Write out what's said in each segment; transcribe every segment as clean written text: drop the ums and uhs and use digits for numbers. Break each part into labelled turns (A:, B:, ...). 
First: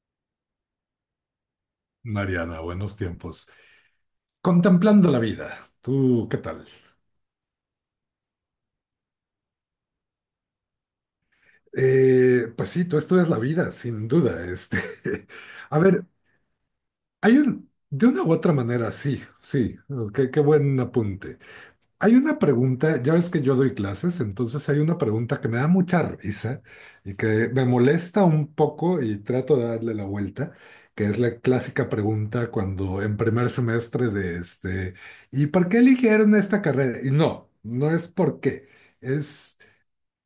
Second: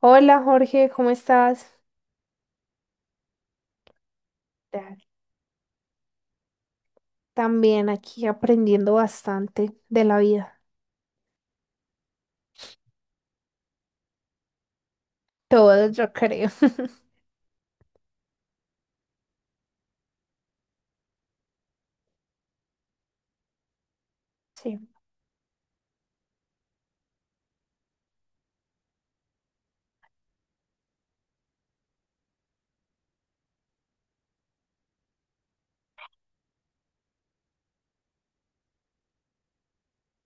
A: Hola Jorge, ¿cómo estás?
B: Mariana, buenos tiempos.
A: Ta-
B: Contemplando la vida, ¿tú qué tal?
A: También aquí aprendiendo bastante de la vida.
B: Pues sí, tú estudias la vida, sin duda. A
A: Todo
B: ver,
A: yo creo.
B: hay de una u otra manera, sí, sí, qué buen apunte. Hay una pregunta, ya ves que yo doy clases, entonces hay
A: Sí.
B: una pregunta que me da mucha risa y que me molesta un poco y trato de darle la vuelta, que es la clásica pregunta cuando en primer semestre de ¿y por qué eligieron esta carrera? Y no, no es por qué, es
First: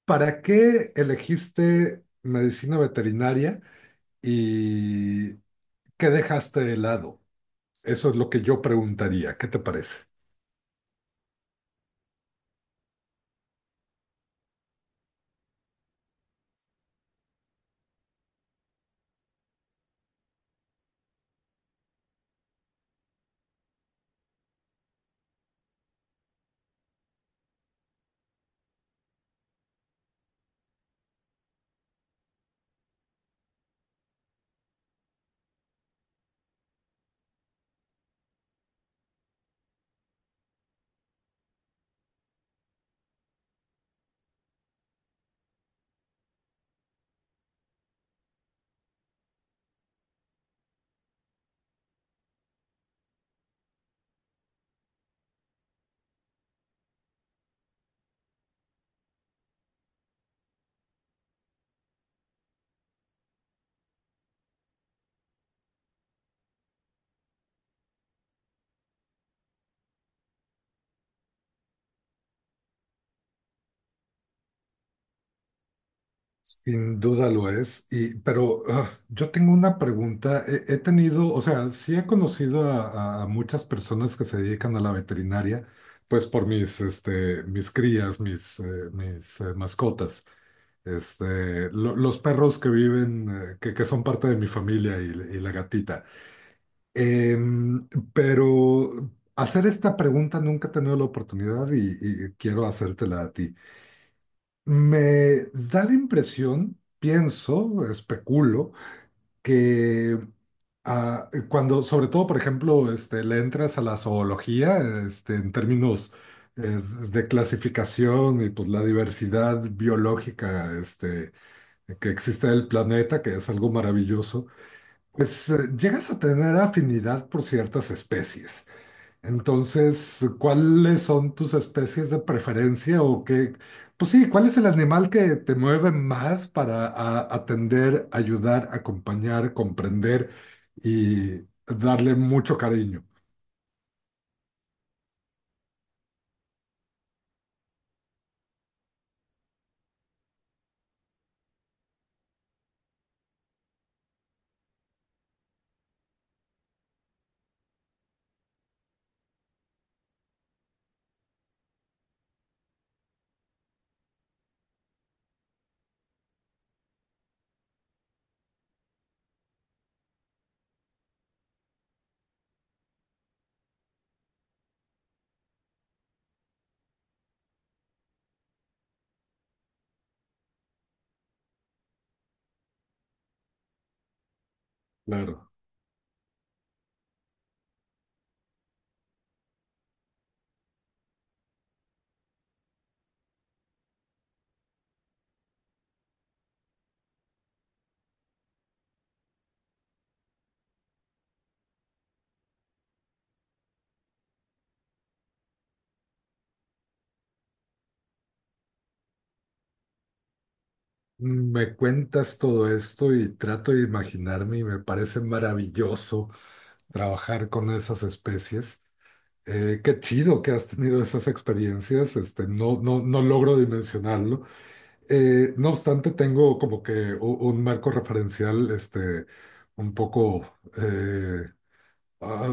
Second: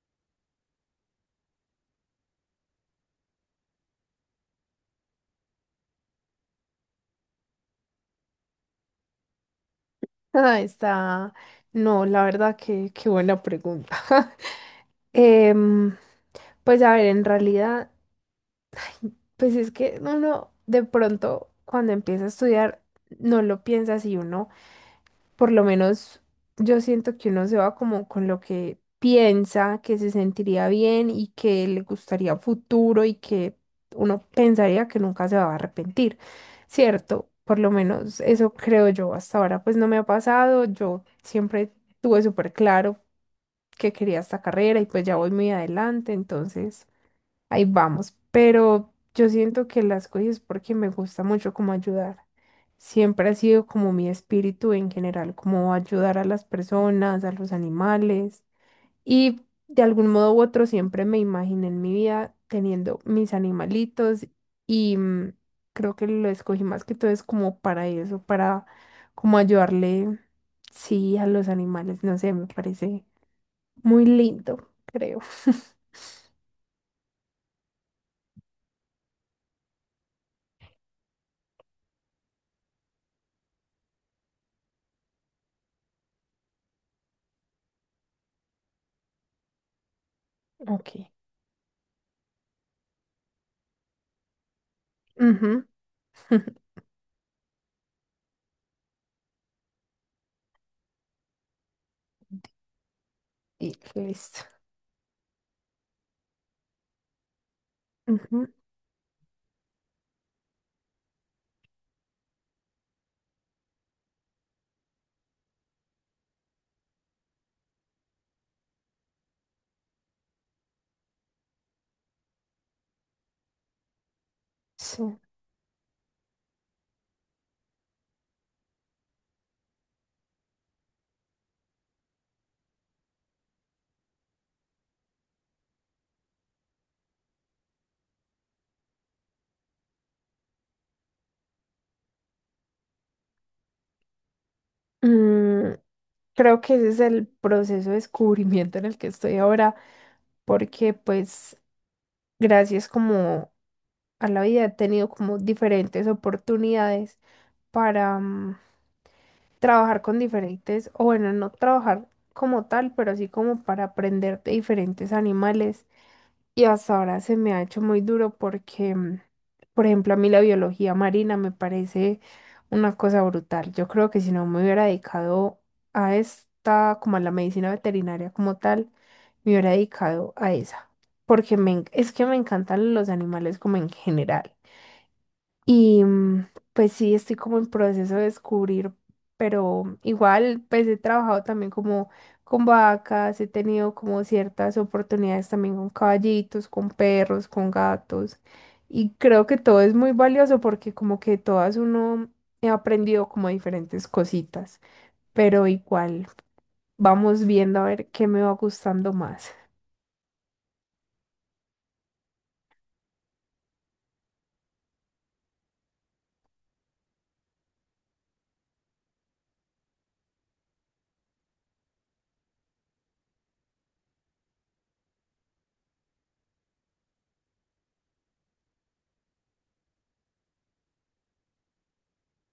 B: ¿para qué elegiste medicina veterinaria y qué dejaste de lado? Eso es lo que yo preguntaría, ¿qué te parece?
A: Ah, está. No, la verdad que qué buena pregunta. Em, pues a ver, en realidad, pues es que uno de pronto cuando empieza a estudiar no lo piensa así, uno. Por lo menos yo siento que uno se va como con lo que piensa, que se sentiría bien y que le gustaría a futuro y que uno pensaría que nunca se va a arrepentir, ¿cierto? Por lo menos eso creo yo. Hasta ahora pues no me ha pasado. Yo siempre tuve súper claro que quería esta carrera y pues ya voy muy adelante, entonces ahí vamos. Pero yo siento que las cosas es porque me gusta mucho como ayudar. Siempre ha sido como mi espíritu en general, como ayudar a las personas, a los animales. Y de algún modo u otro siempre me imaginé en mi vida teniendo mis animalitos y creo que lo escogí más que todo es como para eso, para como ayudarle, sí, a los animales. No sé, me parece muy lindo, creo.
B: Sin duda lo es, pero yo tengo una pregunta. He tenido, o sea, sí he conocido a muchas personas que se dedican a la veterinaria, pues por mis mis crías, mis mascotas,
A: Ok.
B: los perros que viven, que son parte de mi familia y la
A: Ujú.
B: gatita. Em, pero hacer esta pregunta nunca he tenido la oportunidad y quiero hacértela a ti.
A: Y listo.
B: Me da la impresión, pienso,
A: Ujú,
B: especulo, que cuando, sobre todo, por ejemplo, le entras a la zoología, en términos eh, de clasificación y pues la diversidad biológica que existe en el planeta, que es algo maravilloso,
A: sí.
B: pues llegas a tener afinidad por ciertas especies. Entonces, ¿cuáles son tus especies de preferencia o qué? Pues sí, ¿cuál es el animal que te mueve más para atender, ayudar, acompañar, comprender y darle mucho cariño?
A: Mm, creo que ese es el proceso de descubrimiento en el que estoy ahora, porque pues gracias como a la vida he tenido como diferentes oportunidades para trabajar con diferentes, o bueno, no trabajar como tal, pero sí como para aprender de diferentes animales. Y hasta ahora se me ha hecho muy duro porque, mm, por ejemplo, a mí la biología marina me parece una cosa brutal. Yo creo que si no me hubiera dedicado a esta, como a la medicina veterinaria como tal, me hubiera dedicado a esa. Porque me, es que me encantan los animales como en general.
B: Claro.
A: Y pues sí, estoy como en proceso de descubrir, pero igual pues he trabajado también como con vacas, he tenido como ciertas oportunidades también con caballitos, con perros, con gatos. Y creo que todo es muy valioso porque como que todas uno he aprendido como diferentes cositas, pero igual vamos viendo a ver qué me va gustando más.
B: Me cuentas todo esto y trato de imaginarme y me parece maravilloso trabajar con esas especies. Qué chido que has tenido esas experiencias, no, no, no logro dimensionarlo. No obstante, tengo como que un marco referencial, un poco eh, ah,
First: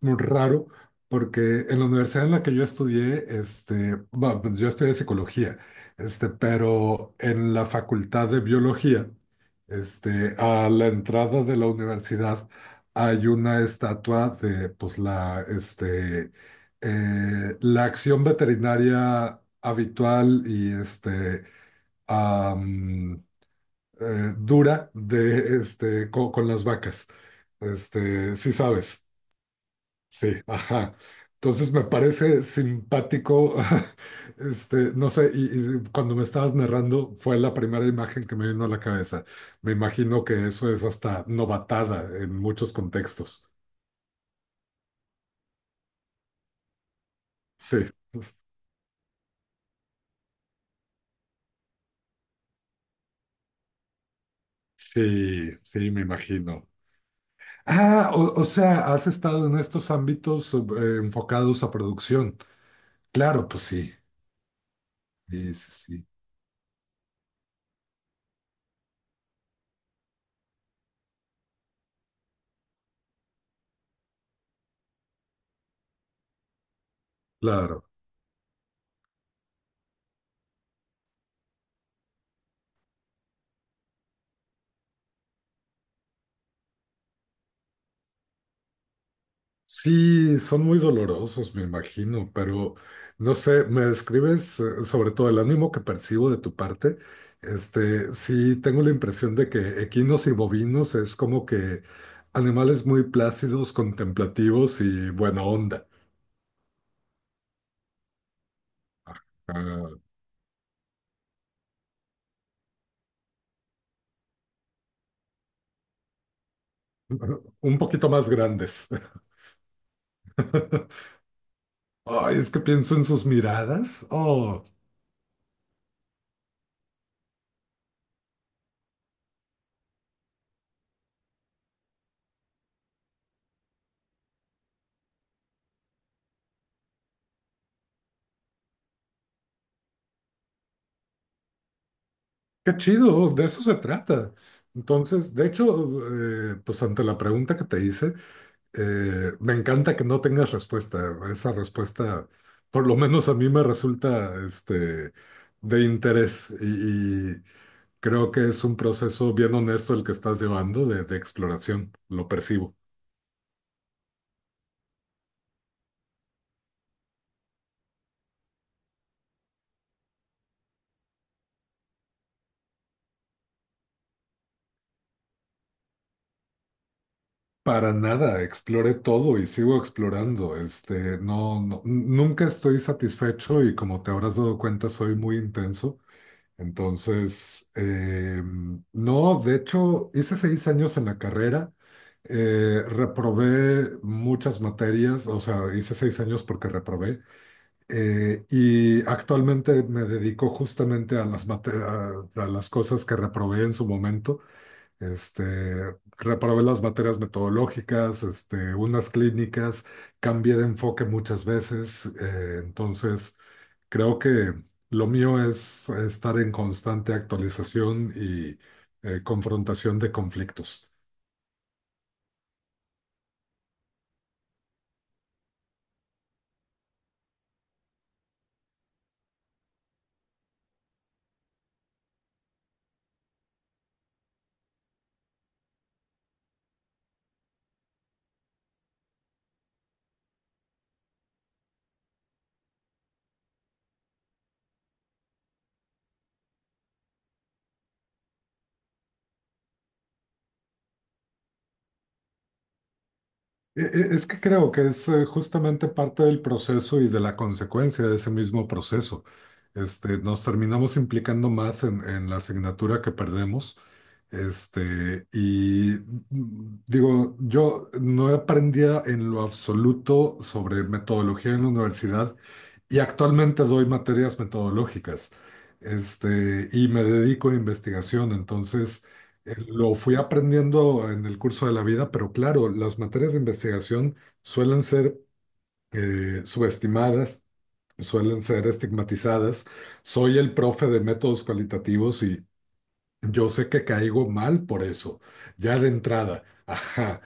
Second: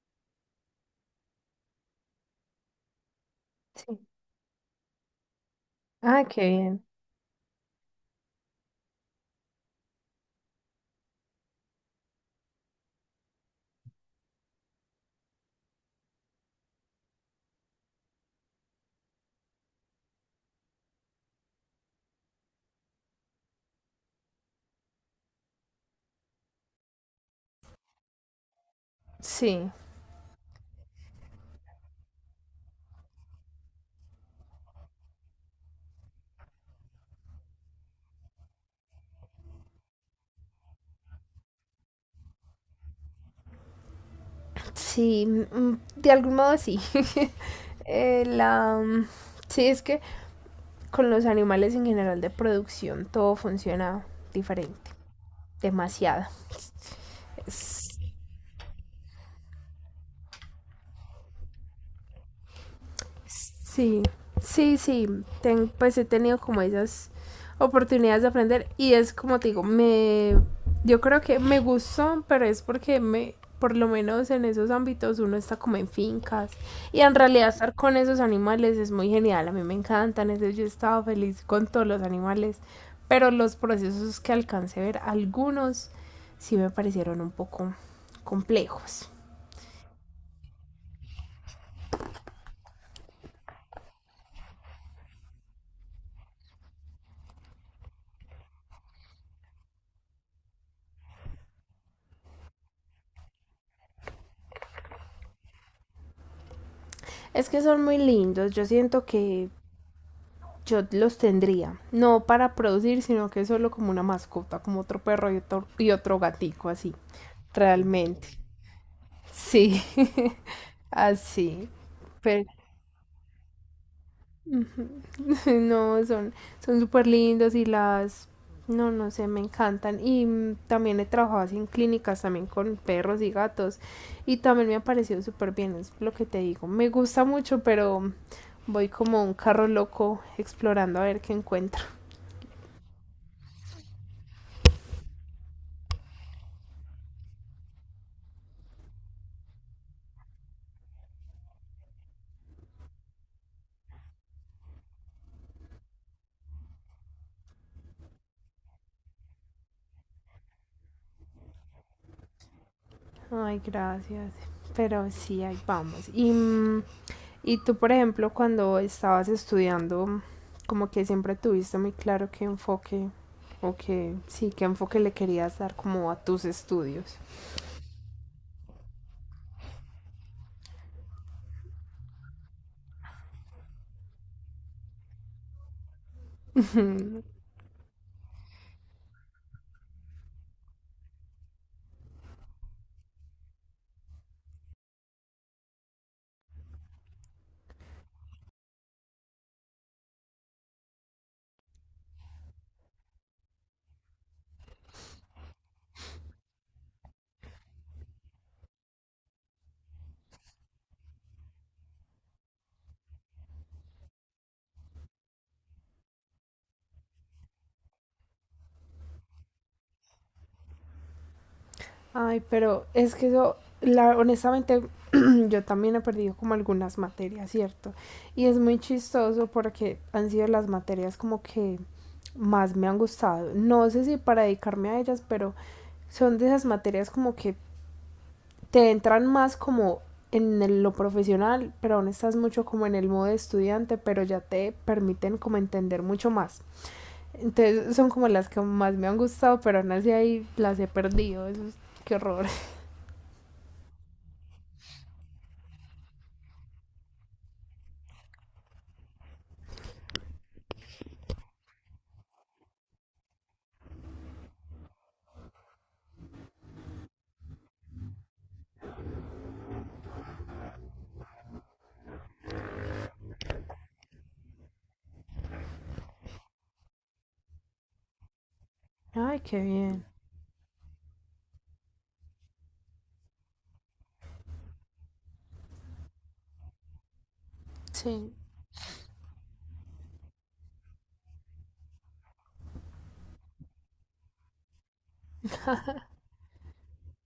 B: muy raro, porque en la universidad en la que yo estudié,
A: Sí.
B: bueno, pues yo estudié psicología,
A: Ah, qué bien.
B: pero en la facultad de biología, a la entrada de la universidad hay una estatua de, pues, la acción veterinaria habitual y am, dura con las vacas. Sí sabes,
A: Sí.
B: sí, ajá. Entonces me parece simpático, no sé, y cuando me estabas narrando fue la primera imagen que me vino a la cabeza. Me imagino que eso es hasta novatada en muchos contextos.
A: Sí, mm, de algún modo sí.
B: Sí,
A: La, mm, sí, es que con los animales en general de producción todo funciona diferente,
B: sí, sí, me
A: demasiado.
B: imagino. Ah, o sea, has estado en estos ámbitos enfocados a producción. Claro, pues sí.
A: Sí, sí, sí.
B: Sí, sí,
A: Pues he
B: sí,
A: tenido como esas oportunidades de aprender y es como te digo, me, yo creo que me gustó, pero es porque me, por lo menos en esos ámbitos uno está como en fincas y en realidad estar
B: claro.
A: con esos animales es muy genial, a mí me encantan, entonces yo estaba feliz con todos los animales, pero los procesos que alcancé a ver, algunos sí me parecieron un poco complejos.
B: Sí, son muy dolorosos, me imagino, pero no sé, me describes sobre todo el ánimo que percibo de tu parte. Sí, tengo la impresión de que equinos y bovinos es como que animales muy plácidos, contemplativos y buena onda.
A: Es que son muy lindos, yo siento que
B: Ah,
A: yo los tendría, no para producir, sino que solo como una mascota, como otro perro y otro gatico, así,
B: un poquito
A: realmente.
B: más grandes.
A: Sí, así.
B: Ay,
A: Pero
B: es que pienso en sus miradas. Oh,
A: no, son son súper lindos y las, no, no sé, me encantan. Y también he trabajado así en clínicas, también con perros y gatos. Y también me ha parecido súper bien, es lo que te digo. Me gusta mucho, pero voy como un carro loco explorando a ver qué encuentro.
B: qué chido, de eso se trata. Entonces, de hecho, pues ante la pregunta que te hice, me encanta que no tengas respuesta. Esa respuesta, por lo menos a mí me resulta de interés y creo que es un proceso bien honesto el que estás llevando de exploración. Lo percibo.
A: Ay, gracias. Pero sí, ahí vamos. Y, mm, y tú, por ejemplo, cuando estabas estudiando, como que siempre tuviste muy claro qué enfoque, o que sí, qué enfoque le querías dar como a tus estudios.
B: Para nada, exploré todo y sigo explorando. No, no, nunca estoy satisfecho y como te habrás dado cuenta, soy muy intenso. Entonces, no, de hecho, hice 6 años en la carrera, reprobé muchas materias, o sea, hice 6 años porque reprobé, y actualmente me dedico justamente a a las cosas que reprobé en su momento. Reprobé las materias metodológicas, unas clínicas, cambié de enfoque muchas veces, entonces... Creo que lo mío es estar en constante actualización y confrontación de conflictos.
A: Ay, pero es que eso, la, honestamente, yo también he perdido como algunas materias, ¿cierto? Y es muy chistoso porque han sido las materias como que más me han gustado. No sé si para dedicarme a ellas, pero son de esas materias como que te entran más como en lo profesional, pero aún estás mucho como en el modo de estudiante, pero ya te permiten como entender mucho más. Entonces son como las que más me han gustado, pero aún así ahí las he perdido. ¡Qué horror!
B: Es que creo que es justamente parte del proceso y de la consecuencia de ese mismo proceso. Nos terminamos implicando más en la asignatura que perdemos. Este, y digo, yo no aprendía en lo absoluto sobre metodología en la universidad. Y actualmente doy materias metodológicas, y me dedico a investigación. Entonces,
A: Ay, qué
B: lo
A: bien.
B: fui aprendiendo en el curso de la vida, pero claro, las materias de investigación suelen ser subestimadas,
A: Sí,
B: suelen ser estigmatizadas. Soy el profe de métodos cualitativos y yo sé que caigo mal por eso, ya de entrada. Ajá,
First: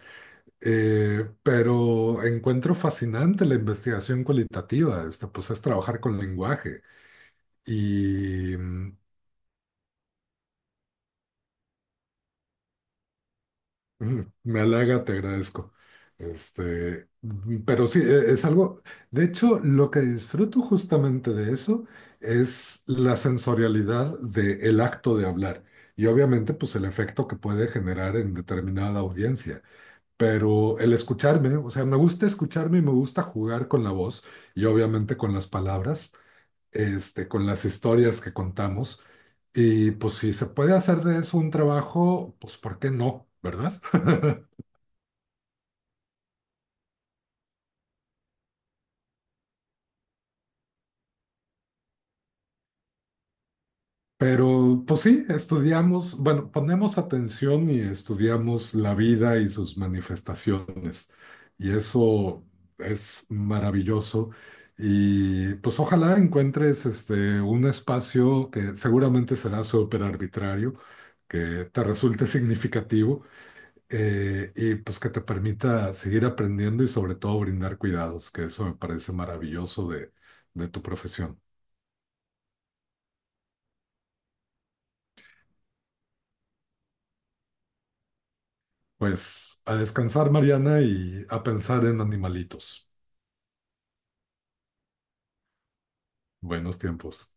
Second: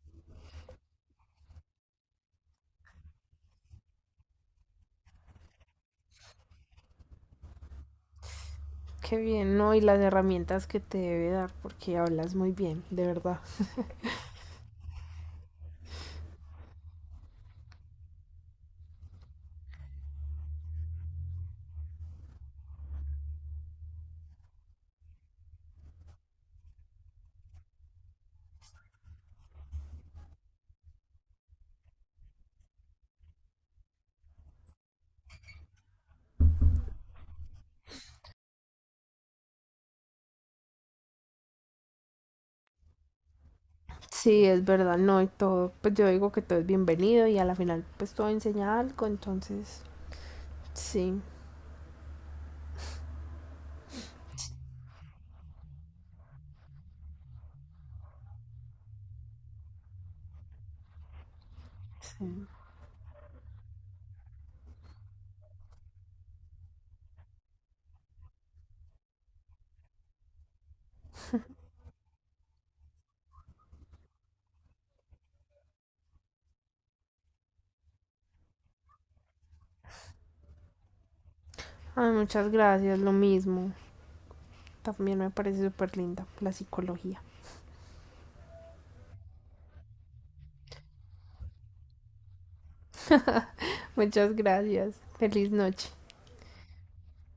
B: Pero encuentro fascinante la investigación cualitativa, pues es trabajar con lenguaje y
A: qué bien, ¿no? Y las herramientas que te debe dar, porque hablas muy bien, de verdad.
B: mm, me halaga, te agradezco. Pero sí, es algo, de hecho, lo que disfruto justamente de eso es la sensorialidad del acto de hablar y obviamente pues el efecto que puede generar en determinada audiencia. Pero el escucharme, o sea, me gusta escucharme y me gusta jugar con la voz y obviamente con las palabras, con las historias que contamos. Y pues si se puede hacer de eso un trabajo, pues ¿por qué no? ¿Verdad?
A: Sí, es verdad, no, y todo, pues yo digo que todo es bienvenido y a la final pues todo enseña algo, entonces, sí,
B: Pero pues sí, estudiamos, bueno, ponemos atención y estudiamos la vida y sus manifestaciones. Y
A: sí.
B: eso es maravilloso. Y pues ojalá encuentres un espacio que seguramente será súper arbitrario, que te resulte significativo, y pues que te permita seguir aprendiendo y sobre todo brindar cuidados, que eso me parece maravilloso de tu profesión.
A: Ay, muchas gracias, lo mismo. También me parece súper linda la psicología.
B: Pues a descansar, Mariana, y a pensar en animalitos.
A: Muchas gracias. Feliz noche.
B: Buenos tiempos.